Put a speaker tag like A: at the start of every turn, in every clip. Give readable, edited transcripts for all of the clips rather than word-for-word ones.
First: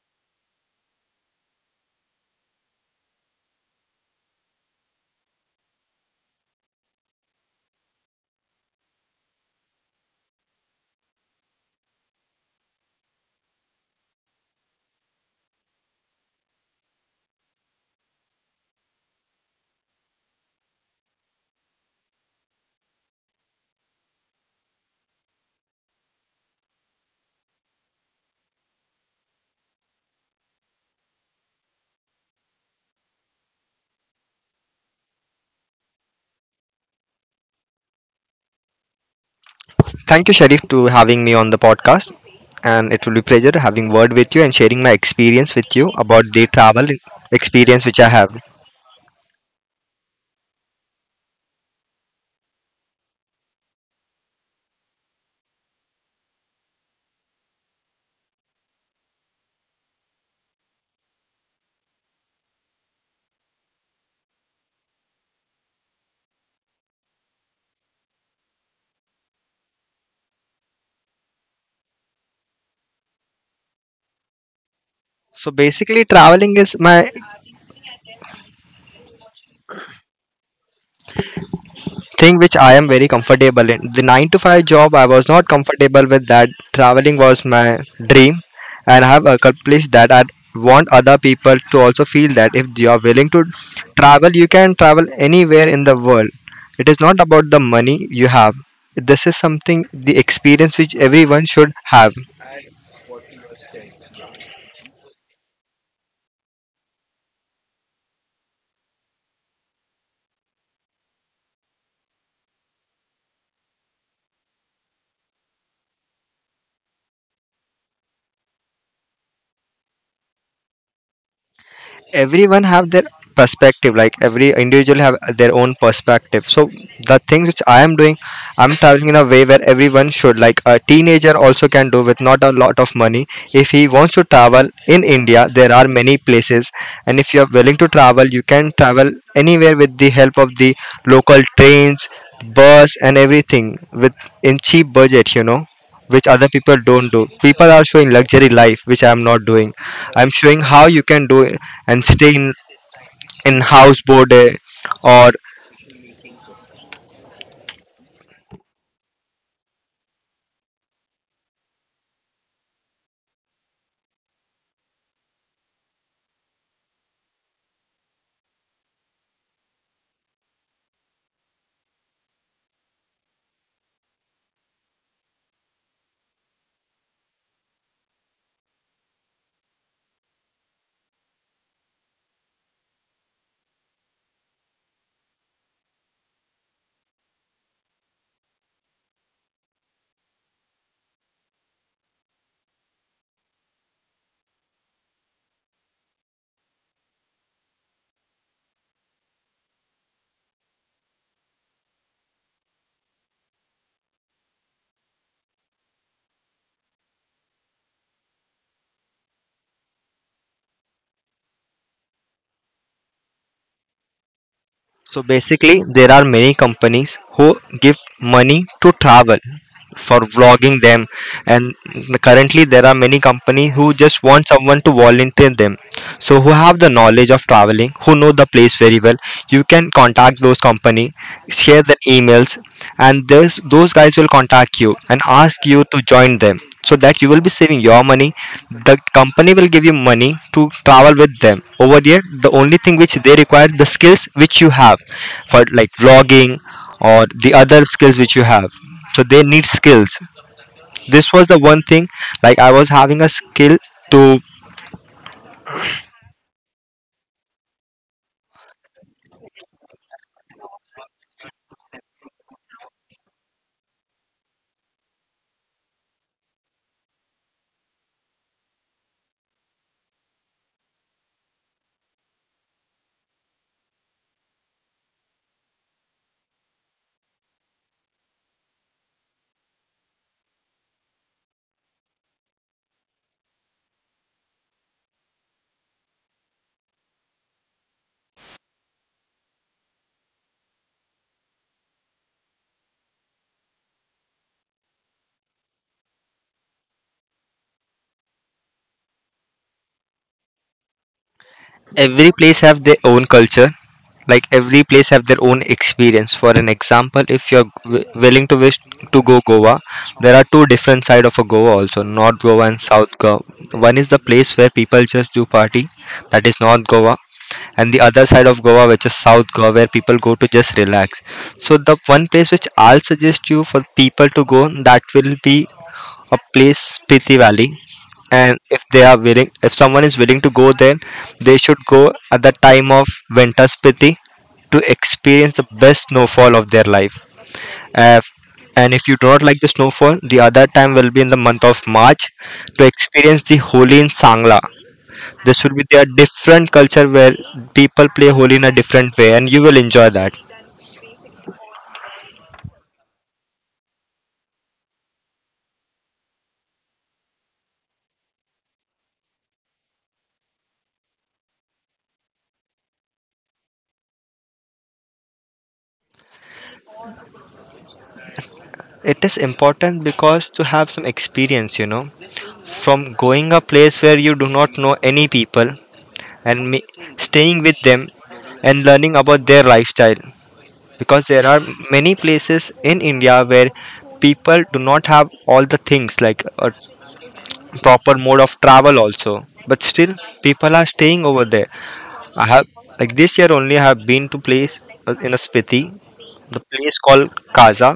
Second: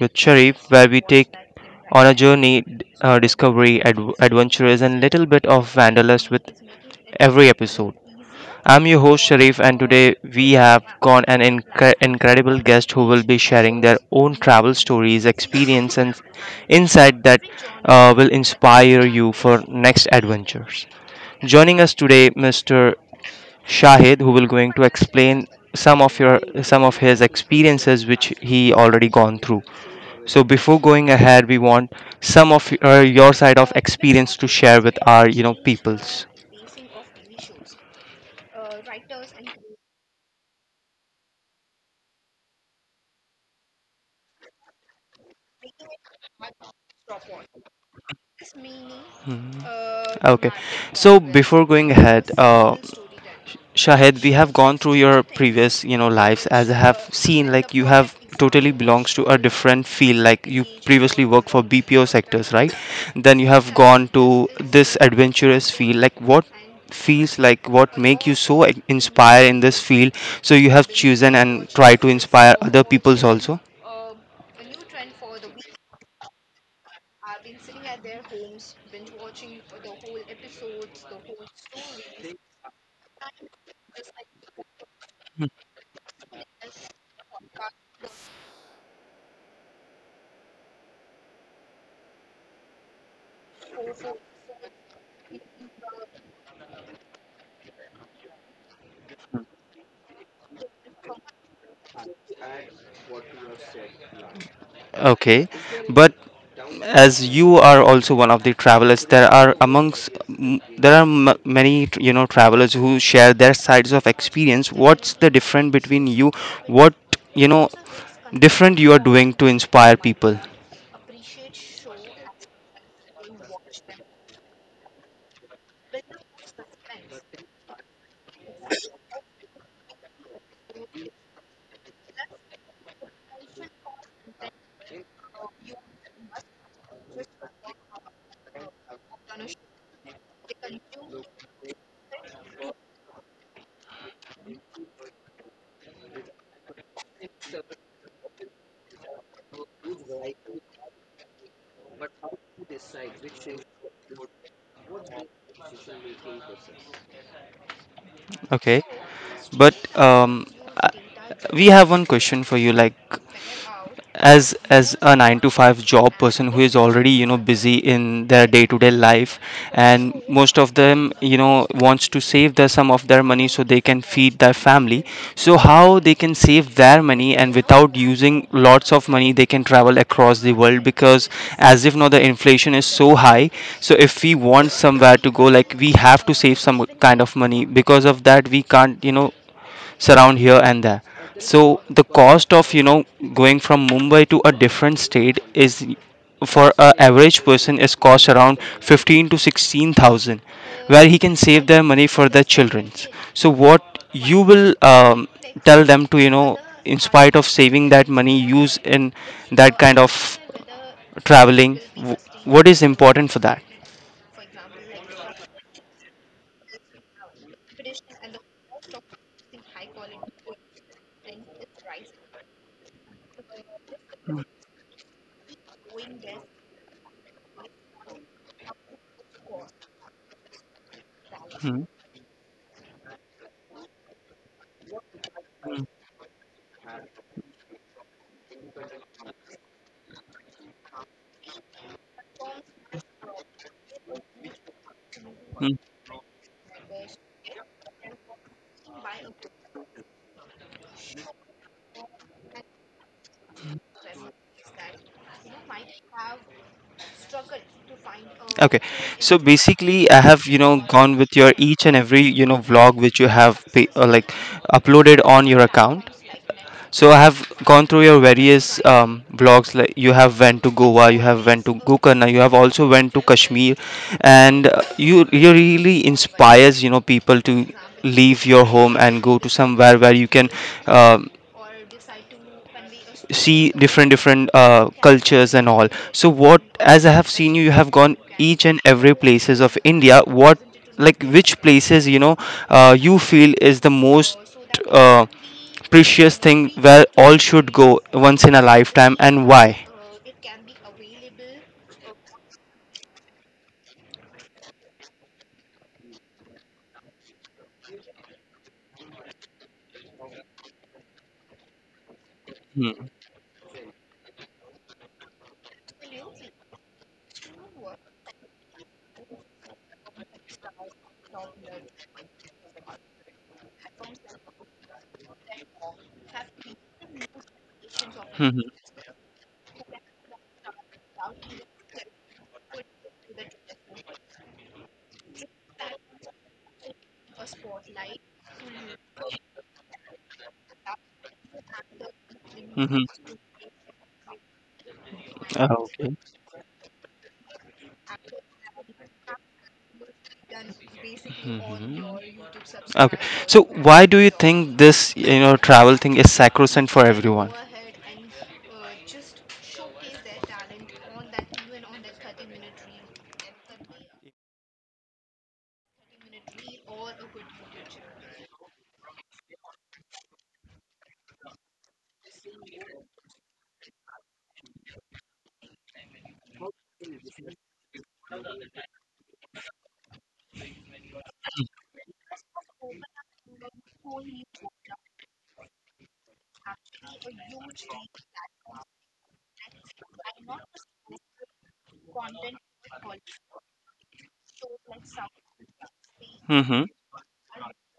A: with Sharif, where we take on a journey, discovery, adventurous, and little bit of wanderlust with every episode. I'm your host Sharif, and today we have got an incredible guest who will be sharing their own travel stories, experience, and insight that will inspire you for next adventures. Joining us today, Mr. Shahid, who will going to explain some of your some of his experiences which he already gone through. So before going ahead, we want some of your side of experience to share with our peoples.
B: Thank you, Sharif, to having me on the podcast. And it will be pleasure having word with you and sharing my experience with you about the travel experience which I have.
A: Mhm. Okay. So before going ahead, Shahid, we have gone through your previous, you know, lives as I have seen, like you have totally belongs to a different field. Like you previously worked for BPO sectors, right? Then you have gone to this adventurous field. Like what feels like what make you so inspired in this field? So you have chosen and try to inspire other people's also.
B: So basically, traveling is my thing which I am very comfortable in. The 9 to 5 job, I was not comfortable with that. Traveling was my dream, and I have accomplished that. I want other people to also feel that if you are willing to travel, you can travel anywhere in the world. It is not about the money you have. This is something, the experience which everyone should have.
A: Okay, but as you are also one of the travelers there are many you know travelers who share their sides of experience. What's the difference between you, what, you know, different you are doing to inspire people?
B: Everyone have their perspective, like every individual have their own perspective. So the things which I am doing, I'm traveling in a way where everyone should, like a teenager also can do with not a lot of money. If he wants to travel in india, there are many places, and if you are willing to travel, you can travel anywhere with the help of the local trains, bus and everything with in cheap budget, you know, which other people don't do. People are showing luxury life, which I am not doing. I'm showing how you can do it and stay in house boarded or.
A: Okay, but I- we have one question for you, like as a 9 to 5 job person who is already, you know, busy in their day to day life, and most of them, you know, wants to save their some of their money so they can feed their family. So how they can save their money and without using lots of money they can travel across the world? Because as if now the inflation is so high, so if we want somewhere to go, like we have to save some kind of money, because of that we can't, you know, surround here and there. So the cost of, you know, going from Mumbai to a different state is for a average person is cost around 15 to 16 thousand, where he can save their money for their children. So what you will tell them to, you know, in spite of saving that money use in that kind of traveling? What is important for that?
B: So basically, there are many companies who give money to travel for vlogging them, and currently there are many companies who just want someone to volunteer them. So who have the knowledge of traveling, who know the place very well, you can contact those company, share their emails, and those guys will contact you and ask you to join them, so that you will be saving your money. The company will give you money to travel with them. Over here, the only thing which they require, the skills which you have, for like vlogging or the other skills which you have, so they need skills. This was the one thing, like I was having a skill to.
A: Okay, so basically, I have, you know, gone with your each and every, you know, vlog which you have like uploaded on your account. So I have gone through your various vlogs. Like you have went to Goa, you have went to Gokarna, you have also went to Kashmir, and you really inspires, you know, people to leave your home and go to somewhere where you can, uh, see different different cultures and all. So what, as I have seen, you have gone each and every places of India. What, like which places, you know, you feel is the most uh, precious thing where all should go once in a lifetime, and why?
B: Every place have their own culture, like every place have their own experience. For an example, if willing to wish to go goa, there are two different side of a goa also, north goa and
A: Mm-hmm.
B: south goa. One is the place where people just do party, that is north goa, and the other side of goa which is south goa, where people go to just relax. So the one place which I'll suggest you for people to go, that will be a place Spiti Valley. And if they are willing, if someone is willing to go there, they should go at the time of winter Spiti to experience the best snowfall of their life. Uh, and if you do not like the snowfall, the other time will be in the month of March to experience the Holi in Sangla. This will be their
A: Mm-hmm.
B: different culture where people play Holi in a different way, and you will enjoy that.
A: Mhm. Okay. So why do you think this, you know, travel thing is sacrosanct for everyone?
B: It is important because to have some experience, you know, from going a place where you do not know any people and staying with them and learning about their lifestyle, because there are many places in india where people do not have all the things, like a proper mode of travel also. But still, people are staying over there. I have, like this year only, I have been to place in a spiti, the
A: Mm-hmm.
B: place called kaza.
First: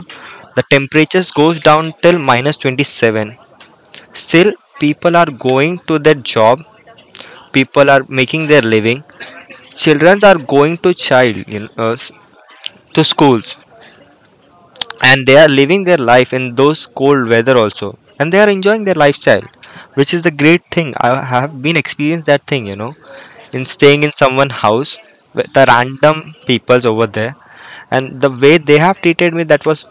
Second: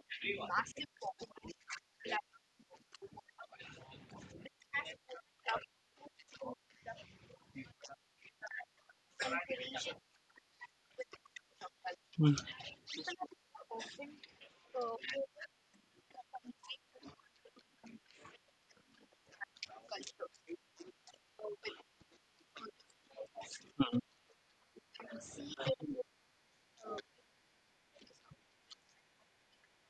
B: The temperatures goes down till minus 27. Still, people are going to their job, people are making their living, children are going to child you know, s- to schools, and they are living their life in those cold weather also, and they are enjoying their lifestyle, which is the great thing. I have been experienced that thing, you know, in staying in someone house with the random peoples over there, and the way they have treated me, that was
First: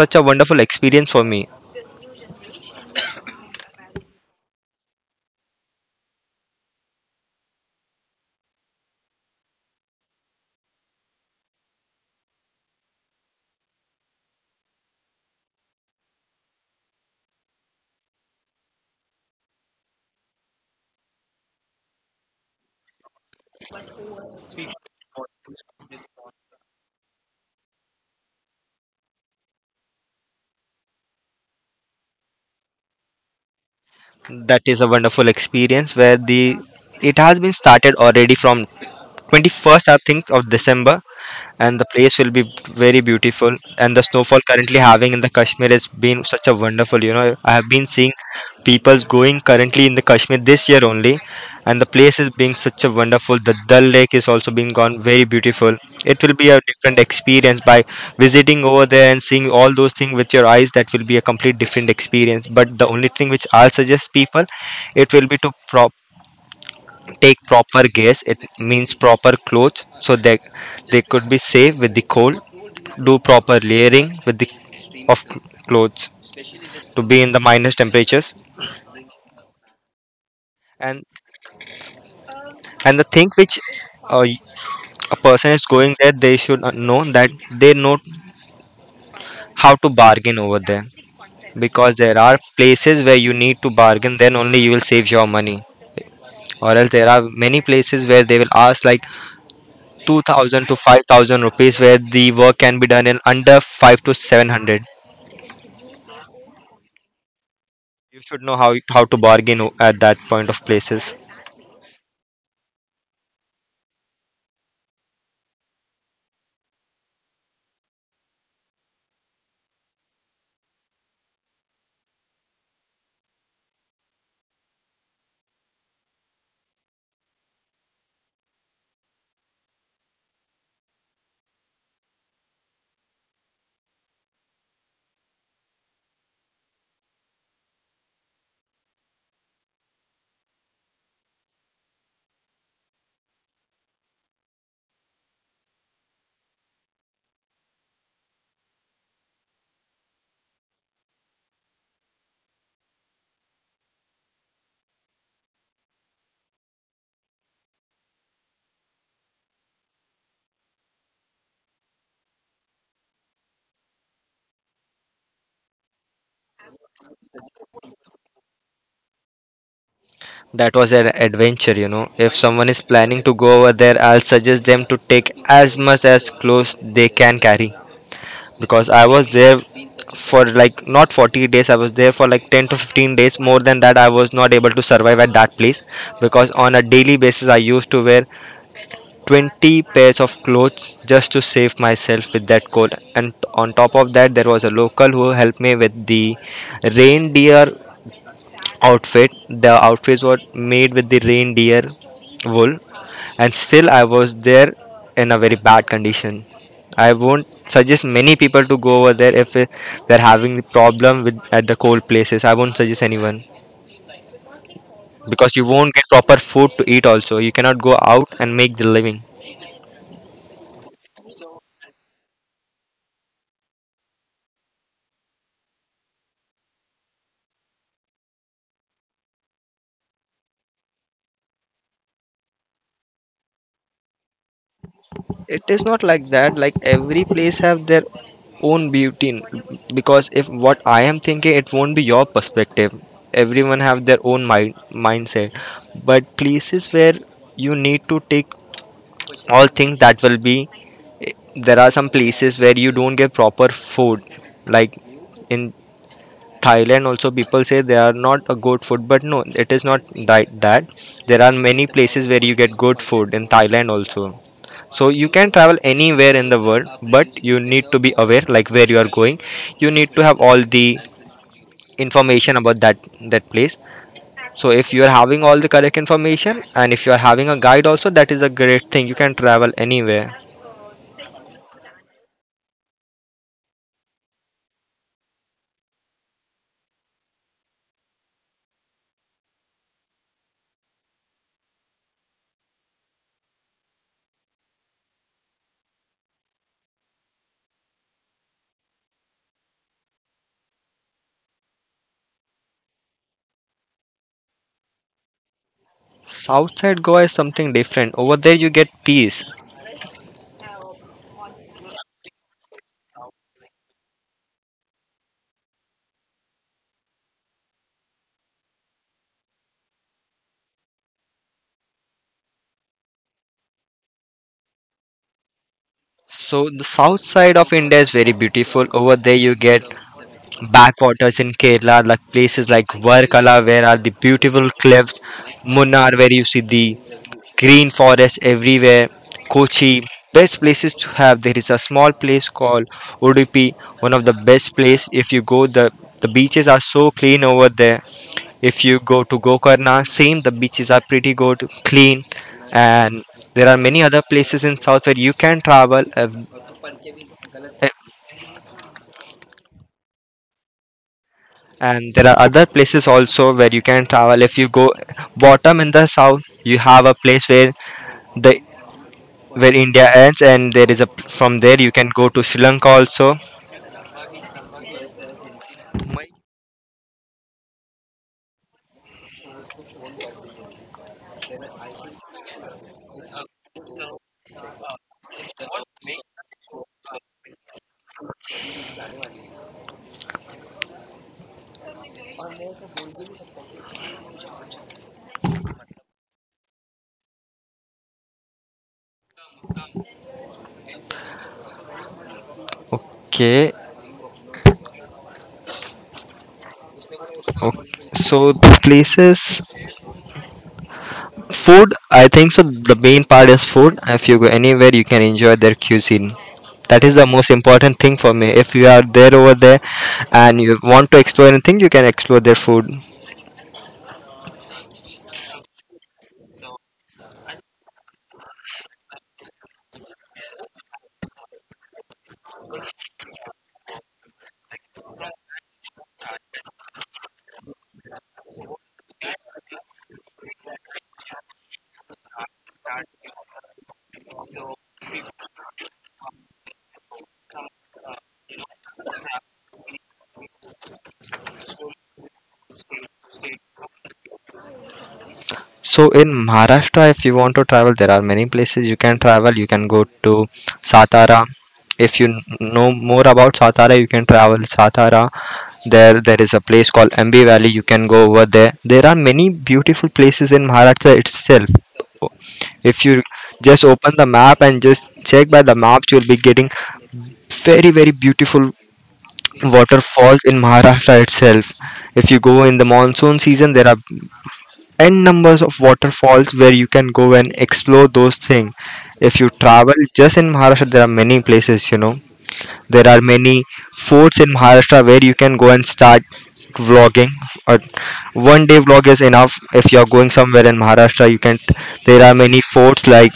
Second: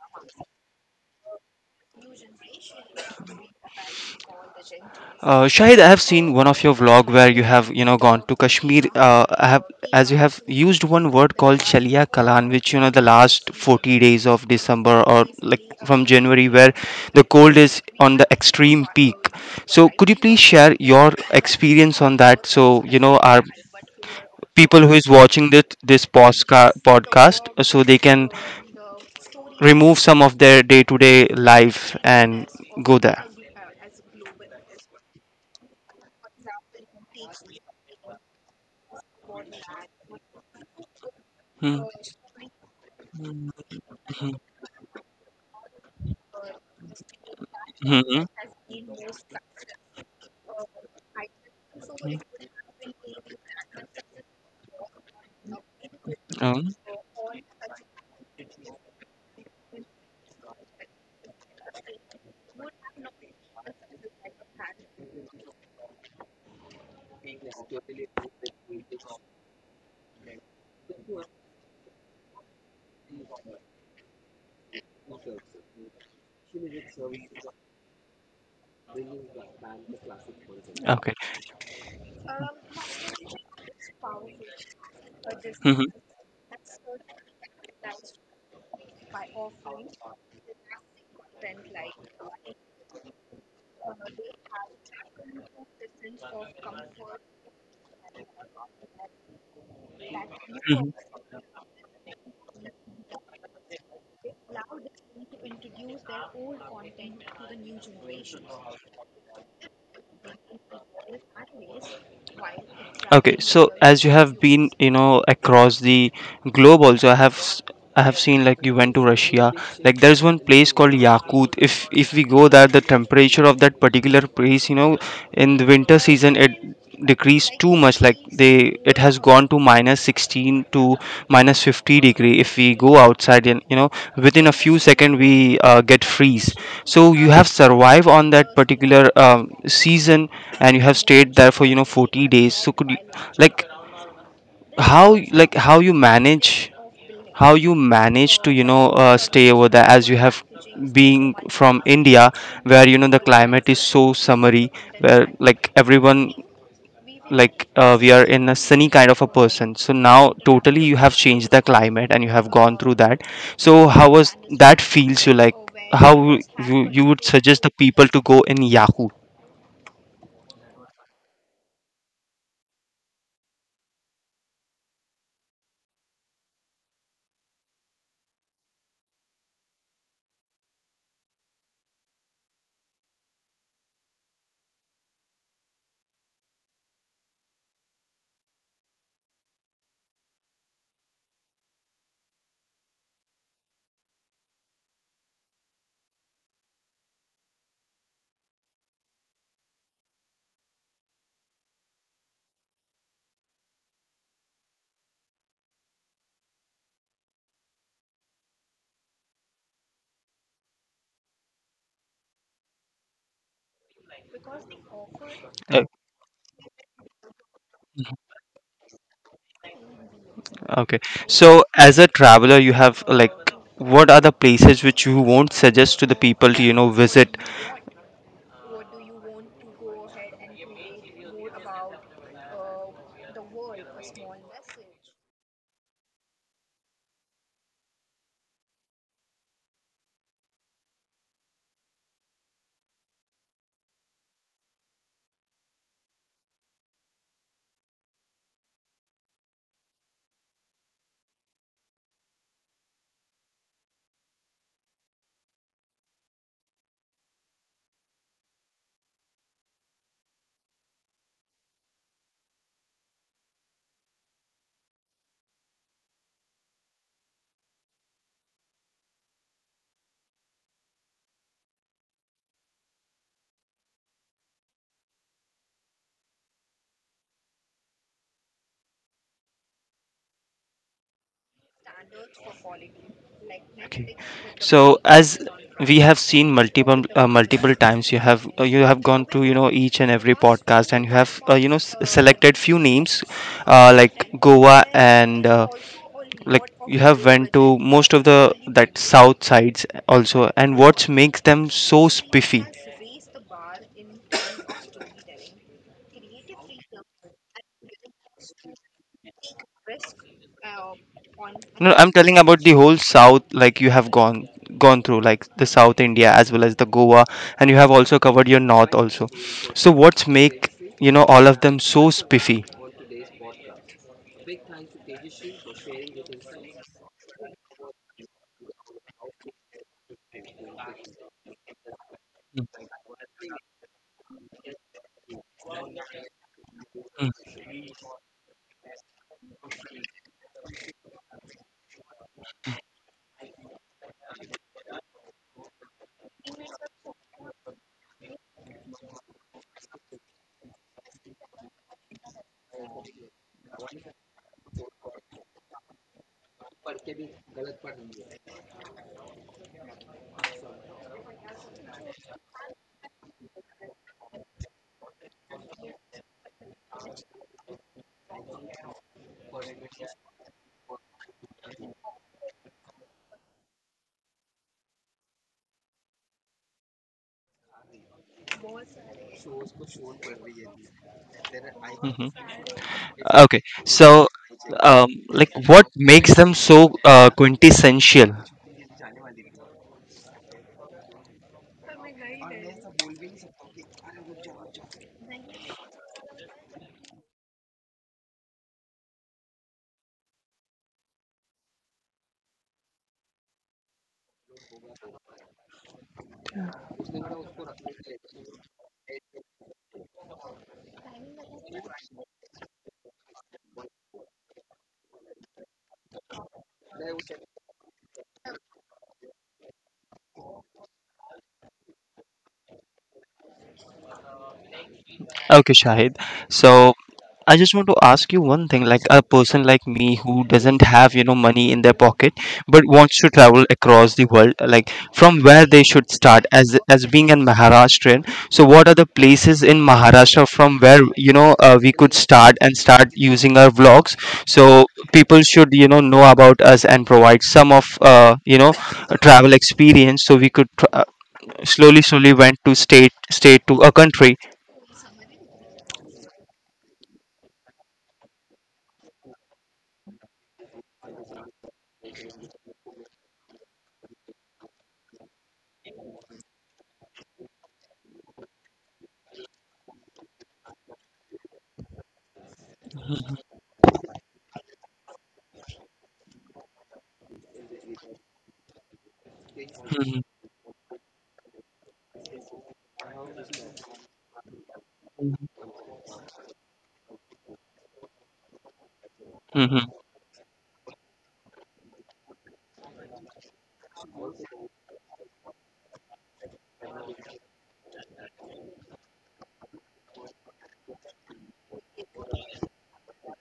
B: such a wonderful experience for me.
A: Shahid, I have seen one of your vlog where you have, you know, gone to Kashmir. As you have used one word called Chalia Kalan, which you know the last 40 days of December or like from January, where the cold is on the extreme peak. So, could you please share your experience on that? So, you know, our people who is watching this podcast, so they can remove some of their day-to-day life and go there.
B: That is a wonderful experience where the it has been started already from 21st, I think, of december,
A: Hmm.
B: and the place will be very beautiful, and the snowfall currently having in the kashmir has been such a wonderful, you know, I have been
A: Hmm,
B: seeing
A: hmm.
B: people going currently in the kashmir this year only, and the place is being such a wonderful. The dal lake is also being gone very beautiful. It will be a
A: Um,
B: different experience by visiting over there and seeing all those things with your eyes. That will be a complete different experience. But the only thing which I'll suggest people, it will be to take proper guess it, means proper clothes, so that they could be safe with the cold. Do proper layering with the of clothes to be in the minus temperatures. and
A: okay.
B: and the thing which, uh, a person is
A: Mhm.
B: going there, they should know that, they know how to bargain over there, because there are places where you need to bargain, then only you will save your money. Or else there are many places where they will ask like 2,000 to
A: Mhm.
B: 5,000 rupees where the work can be done in under 5 to 700. You should know how to bargain at that point of places.
A: Okay, Mhm. So as you have been, you know, across the globe also, I have I have seen like you went to Russia. Like there's one place called Yakut. If we go there, the temperature of that particular place, you know, in the winter season it decreased too much. Like they it has gone to minus 16 to minus 50 degree if we go outside, and you know, within a few seconds we get freeze. So you have survived on that particular season, and you have stayed there for, you know, 40 days. So could you, like how, like how you manage to, you know, stay over there? As you have being from India, where you know the climate is so summery, where like everyone, like we are in a sunny kind of a person, so now totally you have changed the climate and you have gone through that. So how was that feels you, like how you would suggest the people to go in yahoo
B: That was an adventure, you know. If someone is planning to go over there, I'll suggest them to take as much as clothes they can carry, because I was there for like not 40 days, I was there for like 10 to 15 days. More than that, I was not able to survive at that place, because on a daily basis, I used to wear 20 pairs of clothes just to save myself with that cold. And on top of that, there was a local who helped me with the reindeer outfit. The outfits were made with the reindeer wool, and still, I was there in a very bad condition. I won't suggest many people to go over there if they're having the problem with at the cold places. I won't suggest anyone, because you
A: Right.
B: won't get proper food to eat also. You cannot go out and make the living.
A: Okay, so as a traveler you have, like what are the places which you won't suggest to the people to, you know, visit?
B: It is not like that. Like every place have their own beauty because if what I am thinking, it won't be your perspective. Everyone have their own mindset. But places where you need to take all things, that will be eh, there are some places where you don't get proper food, like in Thailand also people say they are not a good food, but no, it is not that. There are many places where you get good food in Thailand also. So you can travel anywhere in the world, but you need to be aware like where you are going. You need to have all the information about that place. So if you are having all the correct information, and if you are having a guide also, that is a great thing. You can travel anywhere.
A: Okay, so as we have seen multiple times you have gone to, you know, each and every podcast, and you have, selected few names, like Goa and like you have went to most of the that south sides also, and what makes them so spiffy?
B: South side Goa is something different. Over there you get peace.
A: No, I'm telling about the whole South, like you have gone through, like the South India as well as the Goa, and you have also covered your North also. So what's make, you know, all of them so spiffy?
B: So the south side of India is very beautiful. Over there you get backwaters in Kerala, like places like Varkala where are the beautiful cliffs, Munnar where you see the
A: Mhm.
B: green forest everywhere, Kochi. Best places to have. There is a small place called Udupi, one of the best place. If you go, the beaches are so clean over there. If you go to Gokarna, same the beaches are pretty good, clean, and there are many other places in South where you can travel. If and there are other places also where you can travel. If you go bottom in the south, you have a place where the where india ends, and there is a, from there you can go to sri lanka also.
A: Mhm. Okay, so like what makes them so quintessential?
B: Okay, okay, so the places, food, I think so the main part is food. If you go anywhere, you can enjoy their cuisine. That is the most important thing for me. If you are there over there and you want to explore anything, you can explore their food.
A: Okay, Shahid. So I just want to ask you one thing, like a person like me who doesn't have, you know, money in their pocket but wants to travel across the world, like from where they should start as being an Maharashtrian. So what are the places in Maharashtra from where, you know, we could start and start using our vlogs, so people should, you know about us and provide some of, a travel experience, so we could slowly slowly went to state, state to a country.
B: So in Maharashtra, if you want to travel, there are many places you can travel. You can go to Satara. If you know more about Satara, you can travel Satara. There is a place called Ambi Valley. You can go over there. There are many beautiful places in Maharashtra itself. If you just open the map and just check by the maps, you'll be getting very, very beautiful
A: Mhm.
B: waterfalls in Maharashtra itself. If you go in the monsoon season, there are n numbers of waterfalls where you can go and explore those things. If you
A: Mm-hmm.
B: travel just in Maharashtra, there are many places, you know. There are many forts in Maharashtra where you can go and start vlogging, or one day vlog is enough if you are going somewhere in Maharashtra you can, there are many forts like,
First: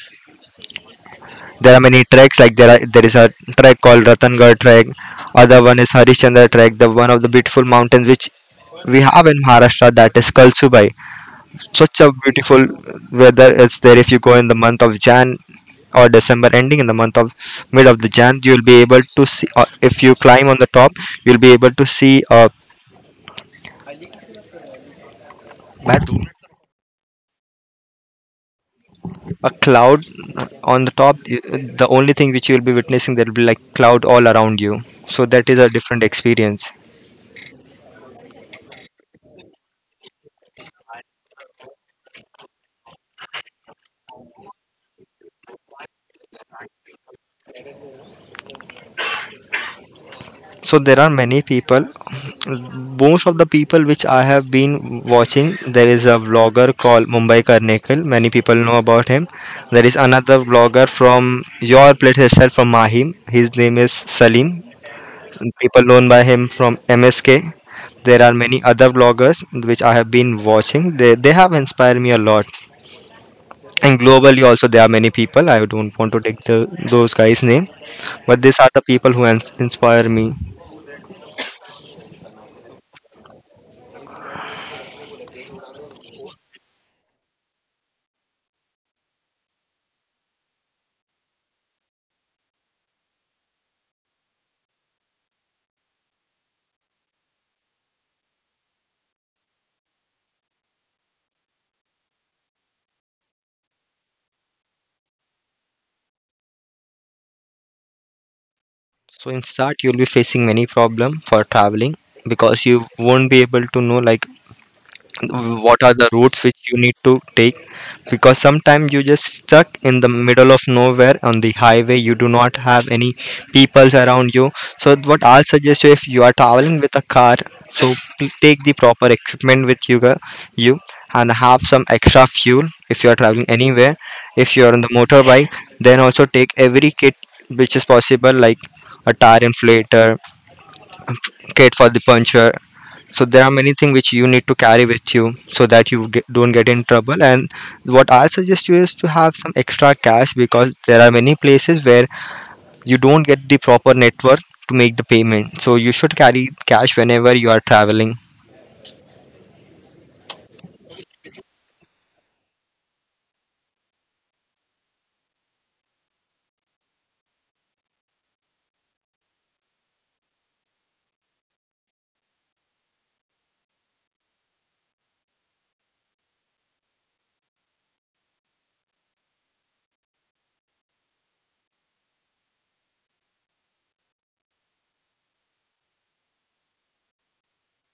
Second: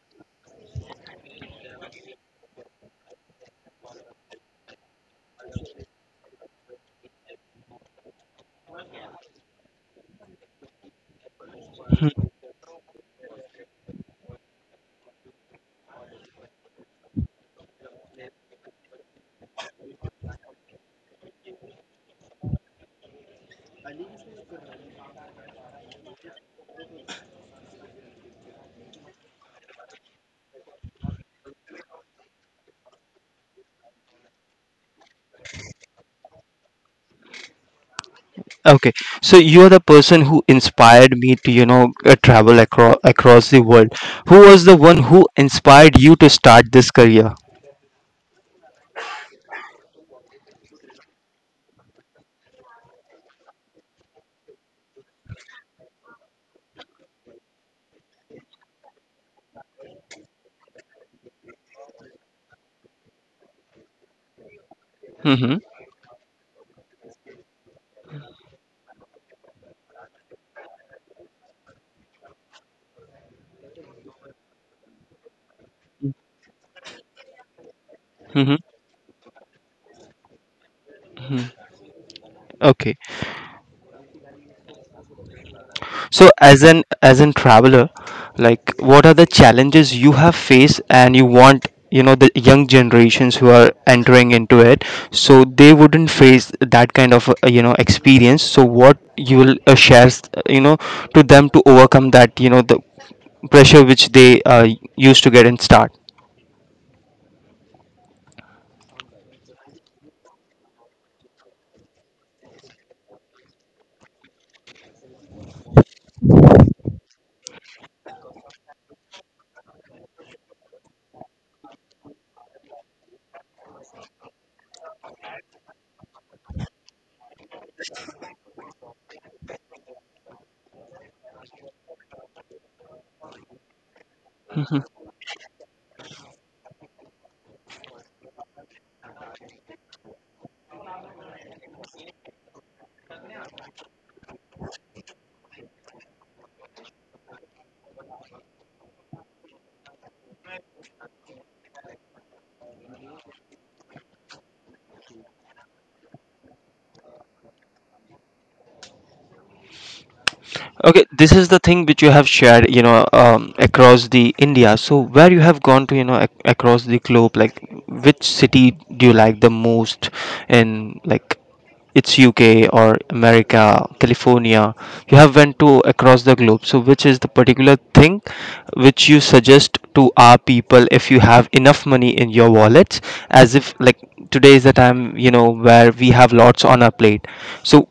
B: there are many treks like, there is a trek called Ratangarh trek. Other one is Harishchandra trek. The one of the beautiful mountains which we have in Maharashtra, that is Kalsubai. Such a beautiful weather is there. If you go in the month of Jan or December ending, in the month of mid of the Jan, you'll be able to see, if you climb on the top, you'll be able to see a bad- a cloud on the top. The only thing which you'll be witnessing there will be like cloud all around you, so that is a different experience.
A: Okay, so you are the person who inspired me to, you know, travel across the world. Who was the one who inspired you to start this career?
B: So there are many people. Most of the people which I have been watching, there is a vlogger called Mumbai Karnikal. Many people know about him. There is another vlogger from your place itself, from Mahim. His name is Salim.
A: Mm-hmm.
B: People known by him from MSK. There are many other vloggers which I have been watching. They have inspired me a lot. And globally also there are many people. I don't want to take the, those guys' name, but these are the people who inspire me.
A: Mm-hmm. Okay, so as an traveler, like what are the challenges you have faced, and you want, you know, the young generations who are entering into it, so they wouldn't face that kind of you know experience. So what you will share, you know, to them to overcome that, you know, the pressure which they used to get in start.
B: So in start, you'll be facing many problem for traveling, because you won't be able to know like what are the routes which you need to take, because sometimes you just stuck in the middle of nowhere on the highway. You do not have any peoples around you. So what I'll suggest you, if you are traveling with a car, so take the proper equipment with you, you, and have some extra fuel if you are traveling anywhere. If you are on
A: Mhm.
B: the motorbike, then also take every kit which is possible, like a tire inflator, kit for the puncture. So there are many things which you need to carry with you, so that you get, don't get in trouble. And what I suggest you is to have some extra cash, because there are many places where you don't get the proper network to make the payment, so you should carry cash whenever you are traveling.
A: Okay, this is the thing which you have shared, you know, across the India. So where you have gone to, you know, across the globe, like which city do you like the most? And like it's UK or America, California. You have went to across the globe. So which is the particular thing which you suggest to our people if you have enough money in your wallets? As if like today is the time, you know, where we have lots on our plate. So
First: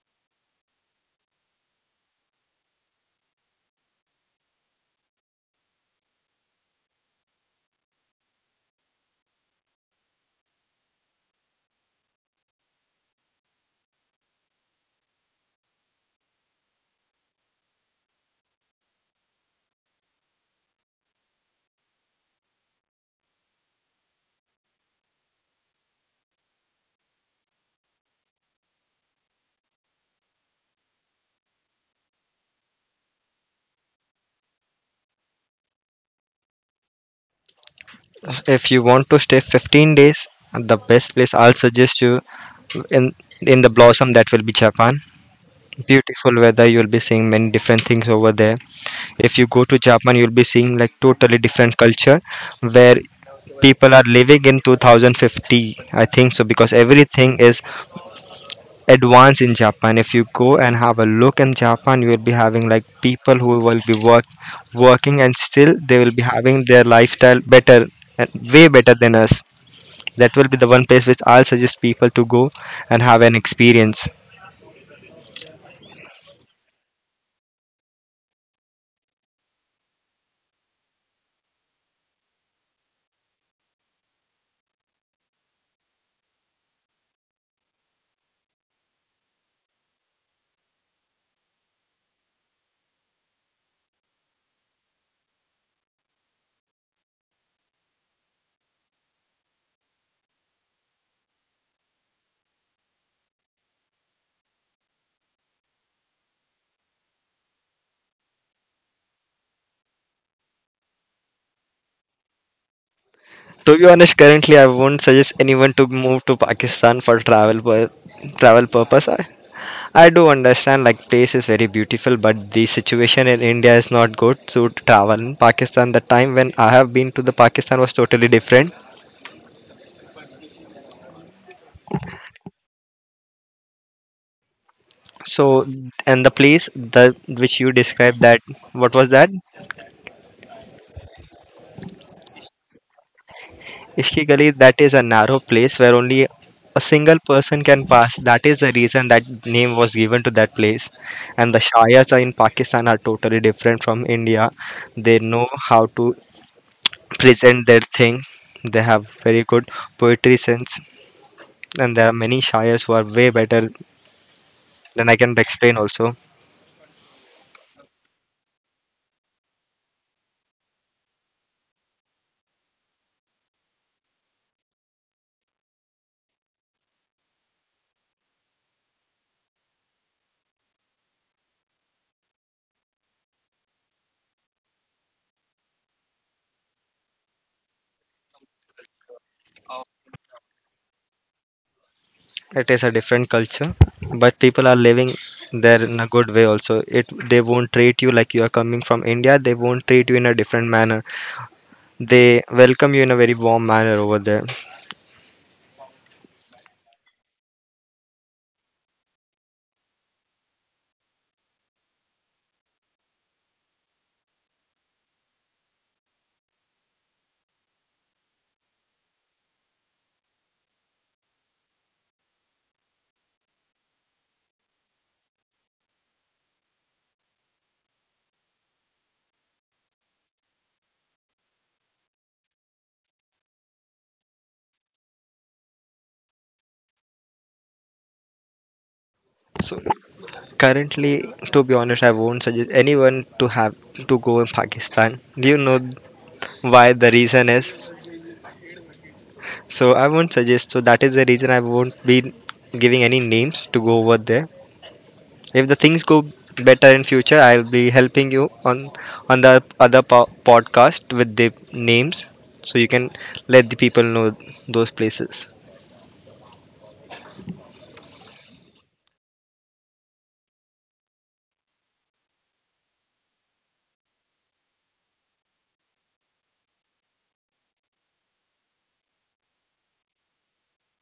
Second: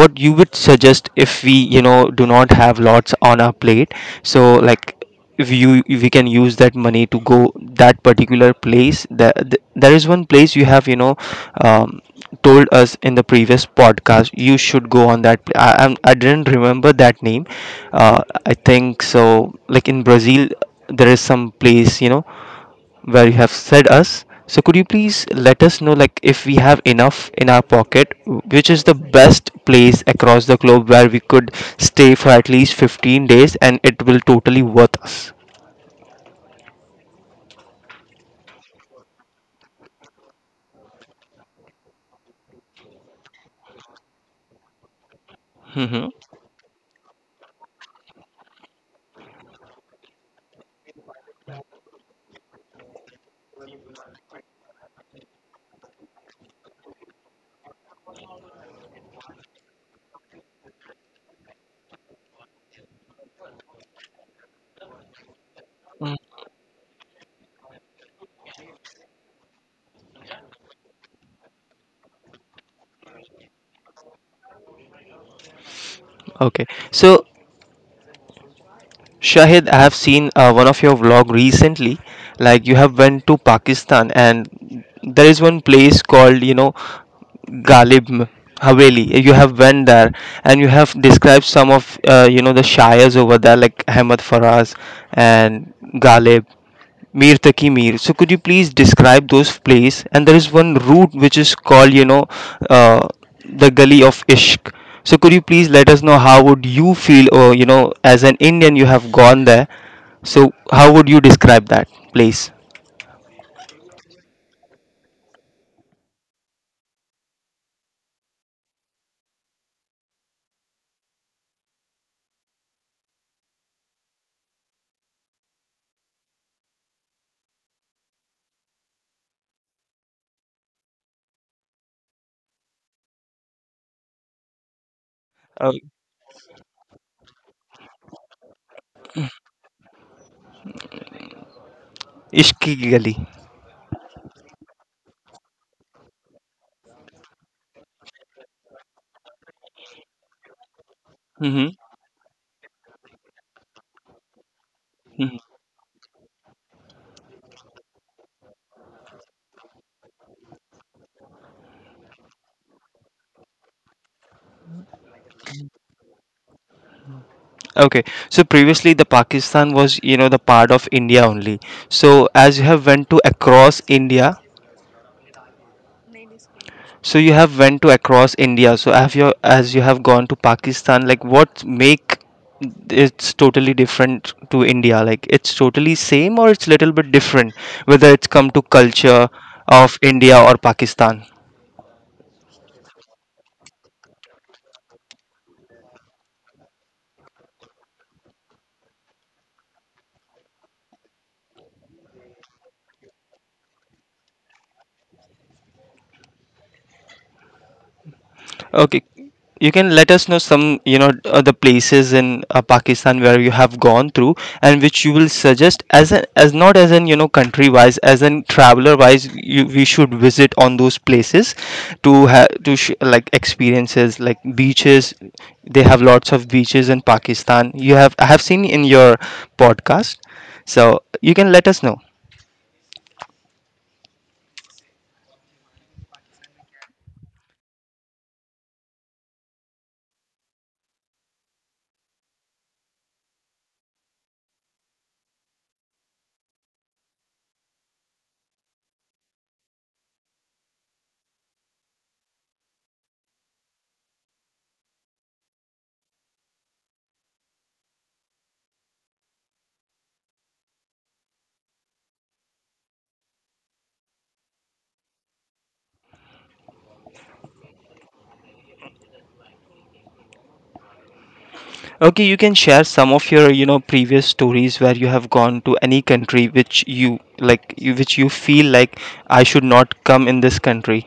A: what you would suggest if we, you know, do not have lots on our plate, so like if we can use that money to go that particular place, that there is one place you have, you know, um, told us in the previous podcast you should go on that I didn't remember that name. I think so, like in Brazil there is some place, you know, where you have said us. So could you please let us know, like if we have enough in our pocket, which is the best place across the globe where we could stay for at least 15 days, and it will totally worth us.
B: If you want to stay 15 days, the best place I'll suggest you, in in the blossom, that will be Japan.
A: Mm-hmm.
B: Beautiful weather, you'll be seeing many different things over there. If you go to Japan, you'll be seeing like totally different culture, where people are living in 2050, I think so, because everything is advanced in Japan. If you go and have a look in Japan, you will be having like people who will be working and still they will be having their lifestyle better, and way better than us. That will be the one place which I'll suggest people to go and have an experience.
A: Okay. So Shahid, I have seen one of your vlog recently. Like you have went to Pakistan, and there is one place called, you know, Galib Haveli. You have went there, and you have described some of, you know, the shires over there, like Ahmed Faraz and Galib. Mir Taki Mir. So could you please describe those place? And there is one route which is called, you know, uh, the Gully of Ishq. So could you please let us know how would you feel, or you know, as an Indian, you have gone there. So how would you describe that place?
B: To be honest, currently I won't suggest anyone to move to Pakistan for travel purpose. I do understand like place is very beautiful, but the situation in India is not good. So, to travel. In Pakistan, the time when I have been to the Pakistan was totally different. So,
A: Uh,
B: and the place the which you described, that what was that?
A: Ishq Ki Gully.
B: Ishki Gully, that is a narrow place where only a single person can pass. That is the reason that name was given to that place. And the
A: Hmm.
B: shayas are in Pakistan are totally different from India. They
A: Hmm.
B: know how to present their thing. They have very good poetry sense, and there are many shires who are way better than I can explain also.
A: Okay. So previously the Pakistan was, you know, the part of India only. So as you have went to across India, So you have went to across India. So have you, as you have gone to Pakistan, like what make it's totally different to India? Like it's totally same or it's little bit different, whether it's come to culture of India or Pakistan.
B: It is a different culture, but people are living there in a good way also. It they won't treat you like you are coming from India. They won't treat you in a different manner. They welcome you in a very warm manner over there.
A: Okay, you can let us know some, you know, the places in Pakistan where you have gone through, and which you will suggest as an as not as an, you know, country wise, as an traveler wise, we should visit on those places to have to like experiences like beaches. They have lots of beaches in Pakistan. You have I have seen in your podcast, so you can let us know.
B: So currently, to be honest, I won't suggest anyone to have to go in Pakistan. Do you know why the reason is? So I won't suggest. So that is the reason I won't be giving any names to go over there. If the things go better in future, I'll be helping you on the other podcast with the names, so you can let the people know those places.
A: Okay, you can share some of your, you know, previous stories where you have gone to any country which you like, which you feel like I should not come in this country.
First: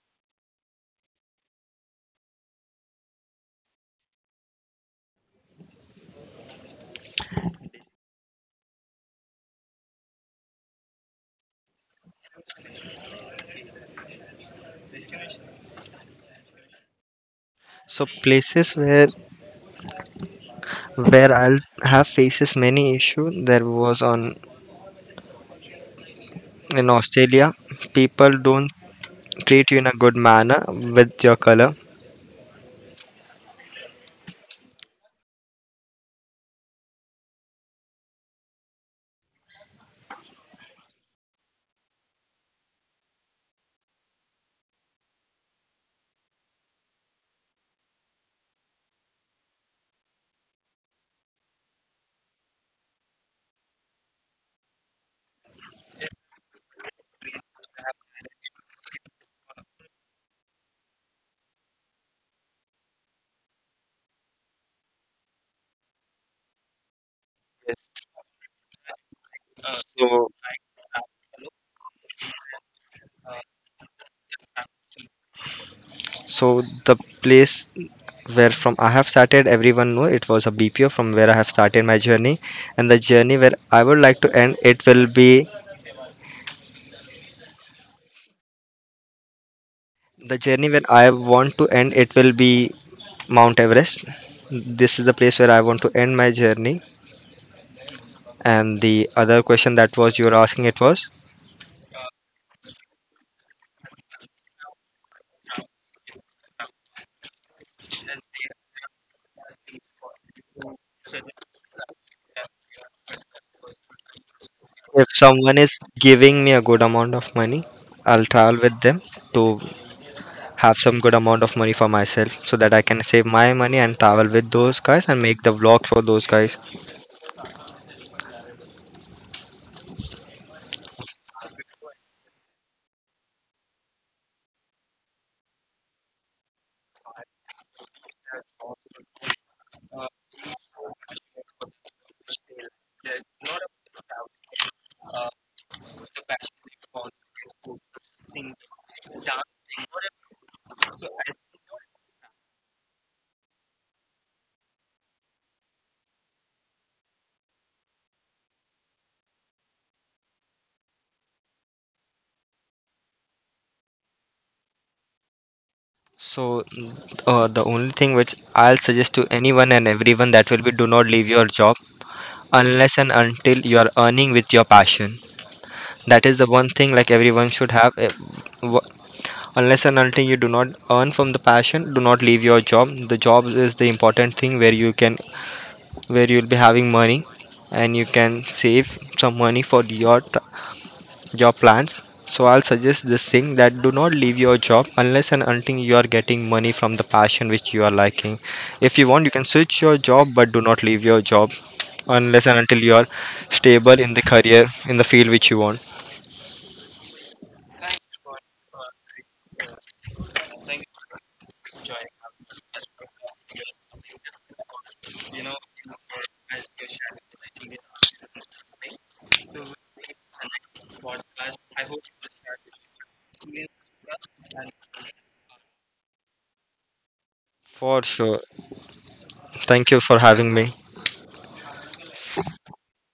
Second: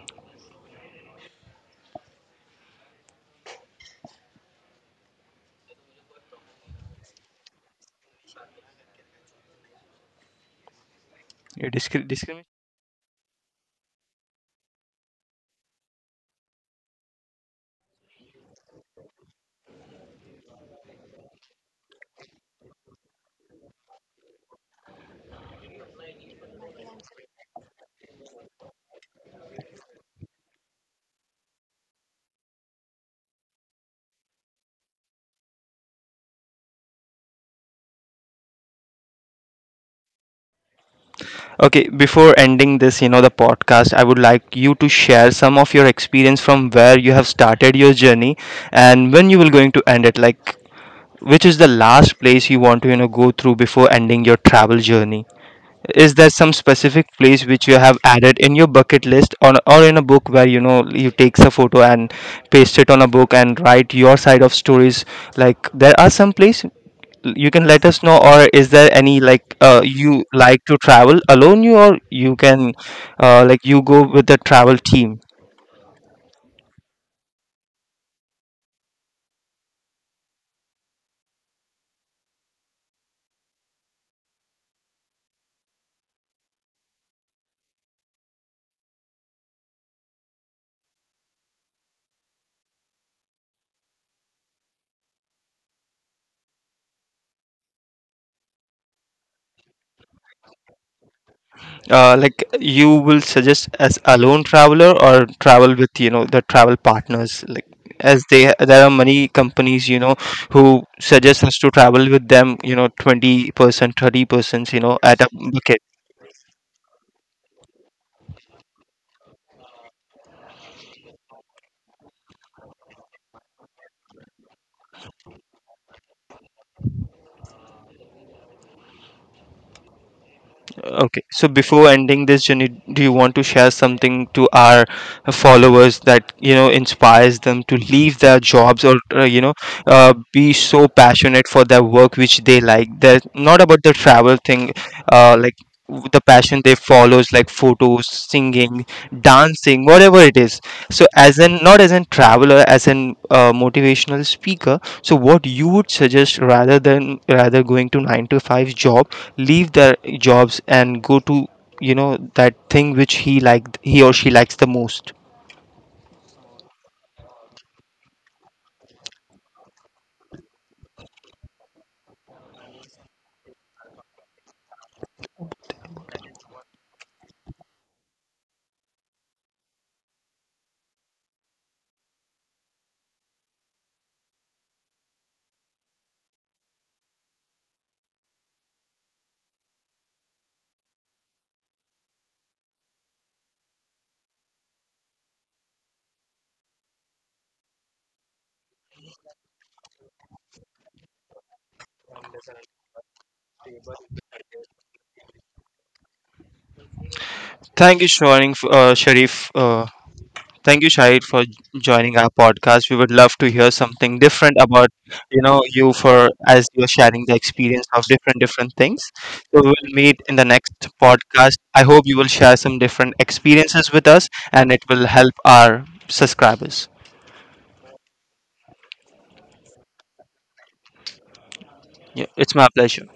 A: You discriminate.
B: So places where I'll have faces many issue, there was on, in Australia, people don't treat you in a good manner with your color.
A: Okay, before ending this, you know, the podcast, I would like you to share some of your experience from where you have started your journey, and when you will going to end it. Like, which is the last place you want to, you know, go through before ending your travel journey? Is there some specific place which you have added in your bucket list, or in a book where, you know, you takes a photo and paste it on a book and write your side of stories? Like there are some place you can let us know, or is there any, like you
B: So
A: like to travel alone, you, or you can like you go with the travel team?
B: so the place where from I have started, everyone know it was a BPO from where I have started my journey, and the journey where I would like to end it will be, the journey where I want to end it will be Mount Everest. This is the place where I want to end my journey. And the other question that was you were asking, it was,
A: Like you will suggest as alone traveler or travel with, you know, the travel partners, like as they there are many companies, you know, who suggest us to travel with them, you know, 20%, 30%, you know,
B: if
A: at a
B: someone is
A: bucket.
B: giving me a good amount of money, I'll travel with them to have some good amount of money for myself, so that I can save my money and travel with those guys and make the vlog for those guys.
A: Okay, so before ending this, journey, do you want to share something to our followers that, you know, inspires them to leave their jobs or, be so passionate for their work which they like? That not about the travel thing, like the
B: The passion
A: passion they
B: involved
A: follows, like
B: in
A: photos,
B: cooking,
A: singing, dancing,
B: dancing,
A: whatever it
B: whatever.
A: is. So,
B: So, as
A: as an not as a traveler, as an motivational speaker. So, what you would suggest rather than rather going to 9 to 5 job, leave their jobs and go to, you know, that thing which he or she likes the most?
B: the only thing which I'll suggest to anyone and everyone, that will be, do not leave your job unless and until you are earning with your passion. That is the one thing like everyone should have. Wh- Unless and until you do not earn from the passion, do not leave your job. The job is the important thing where you can, where you'll be having money and you can save some money for your plans. So I'll suggest this thing that do not leave your job unless and until you are getting money from the passion which you are liking. If you want, you can switch your job, but do not leave your job unless and until you are stable in the career in the field which you want.
A: Thank you sharing, Sharif, thank you Shahid for joining our podcast. We would love to hear something different about, you know, you, for as you're sharing the experience of different different things. So we'll meet in the next podcast. I hope you will share some different experiences with us, and it will help our subscribers.
B: For sure. Thank you for having me.
A: Yeah, it's my pleasure.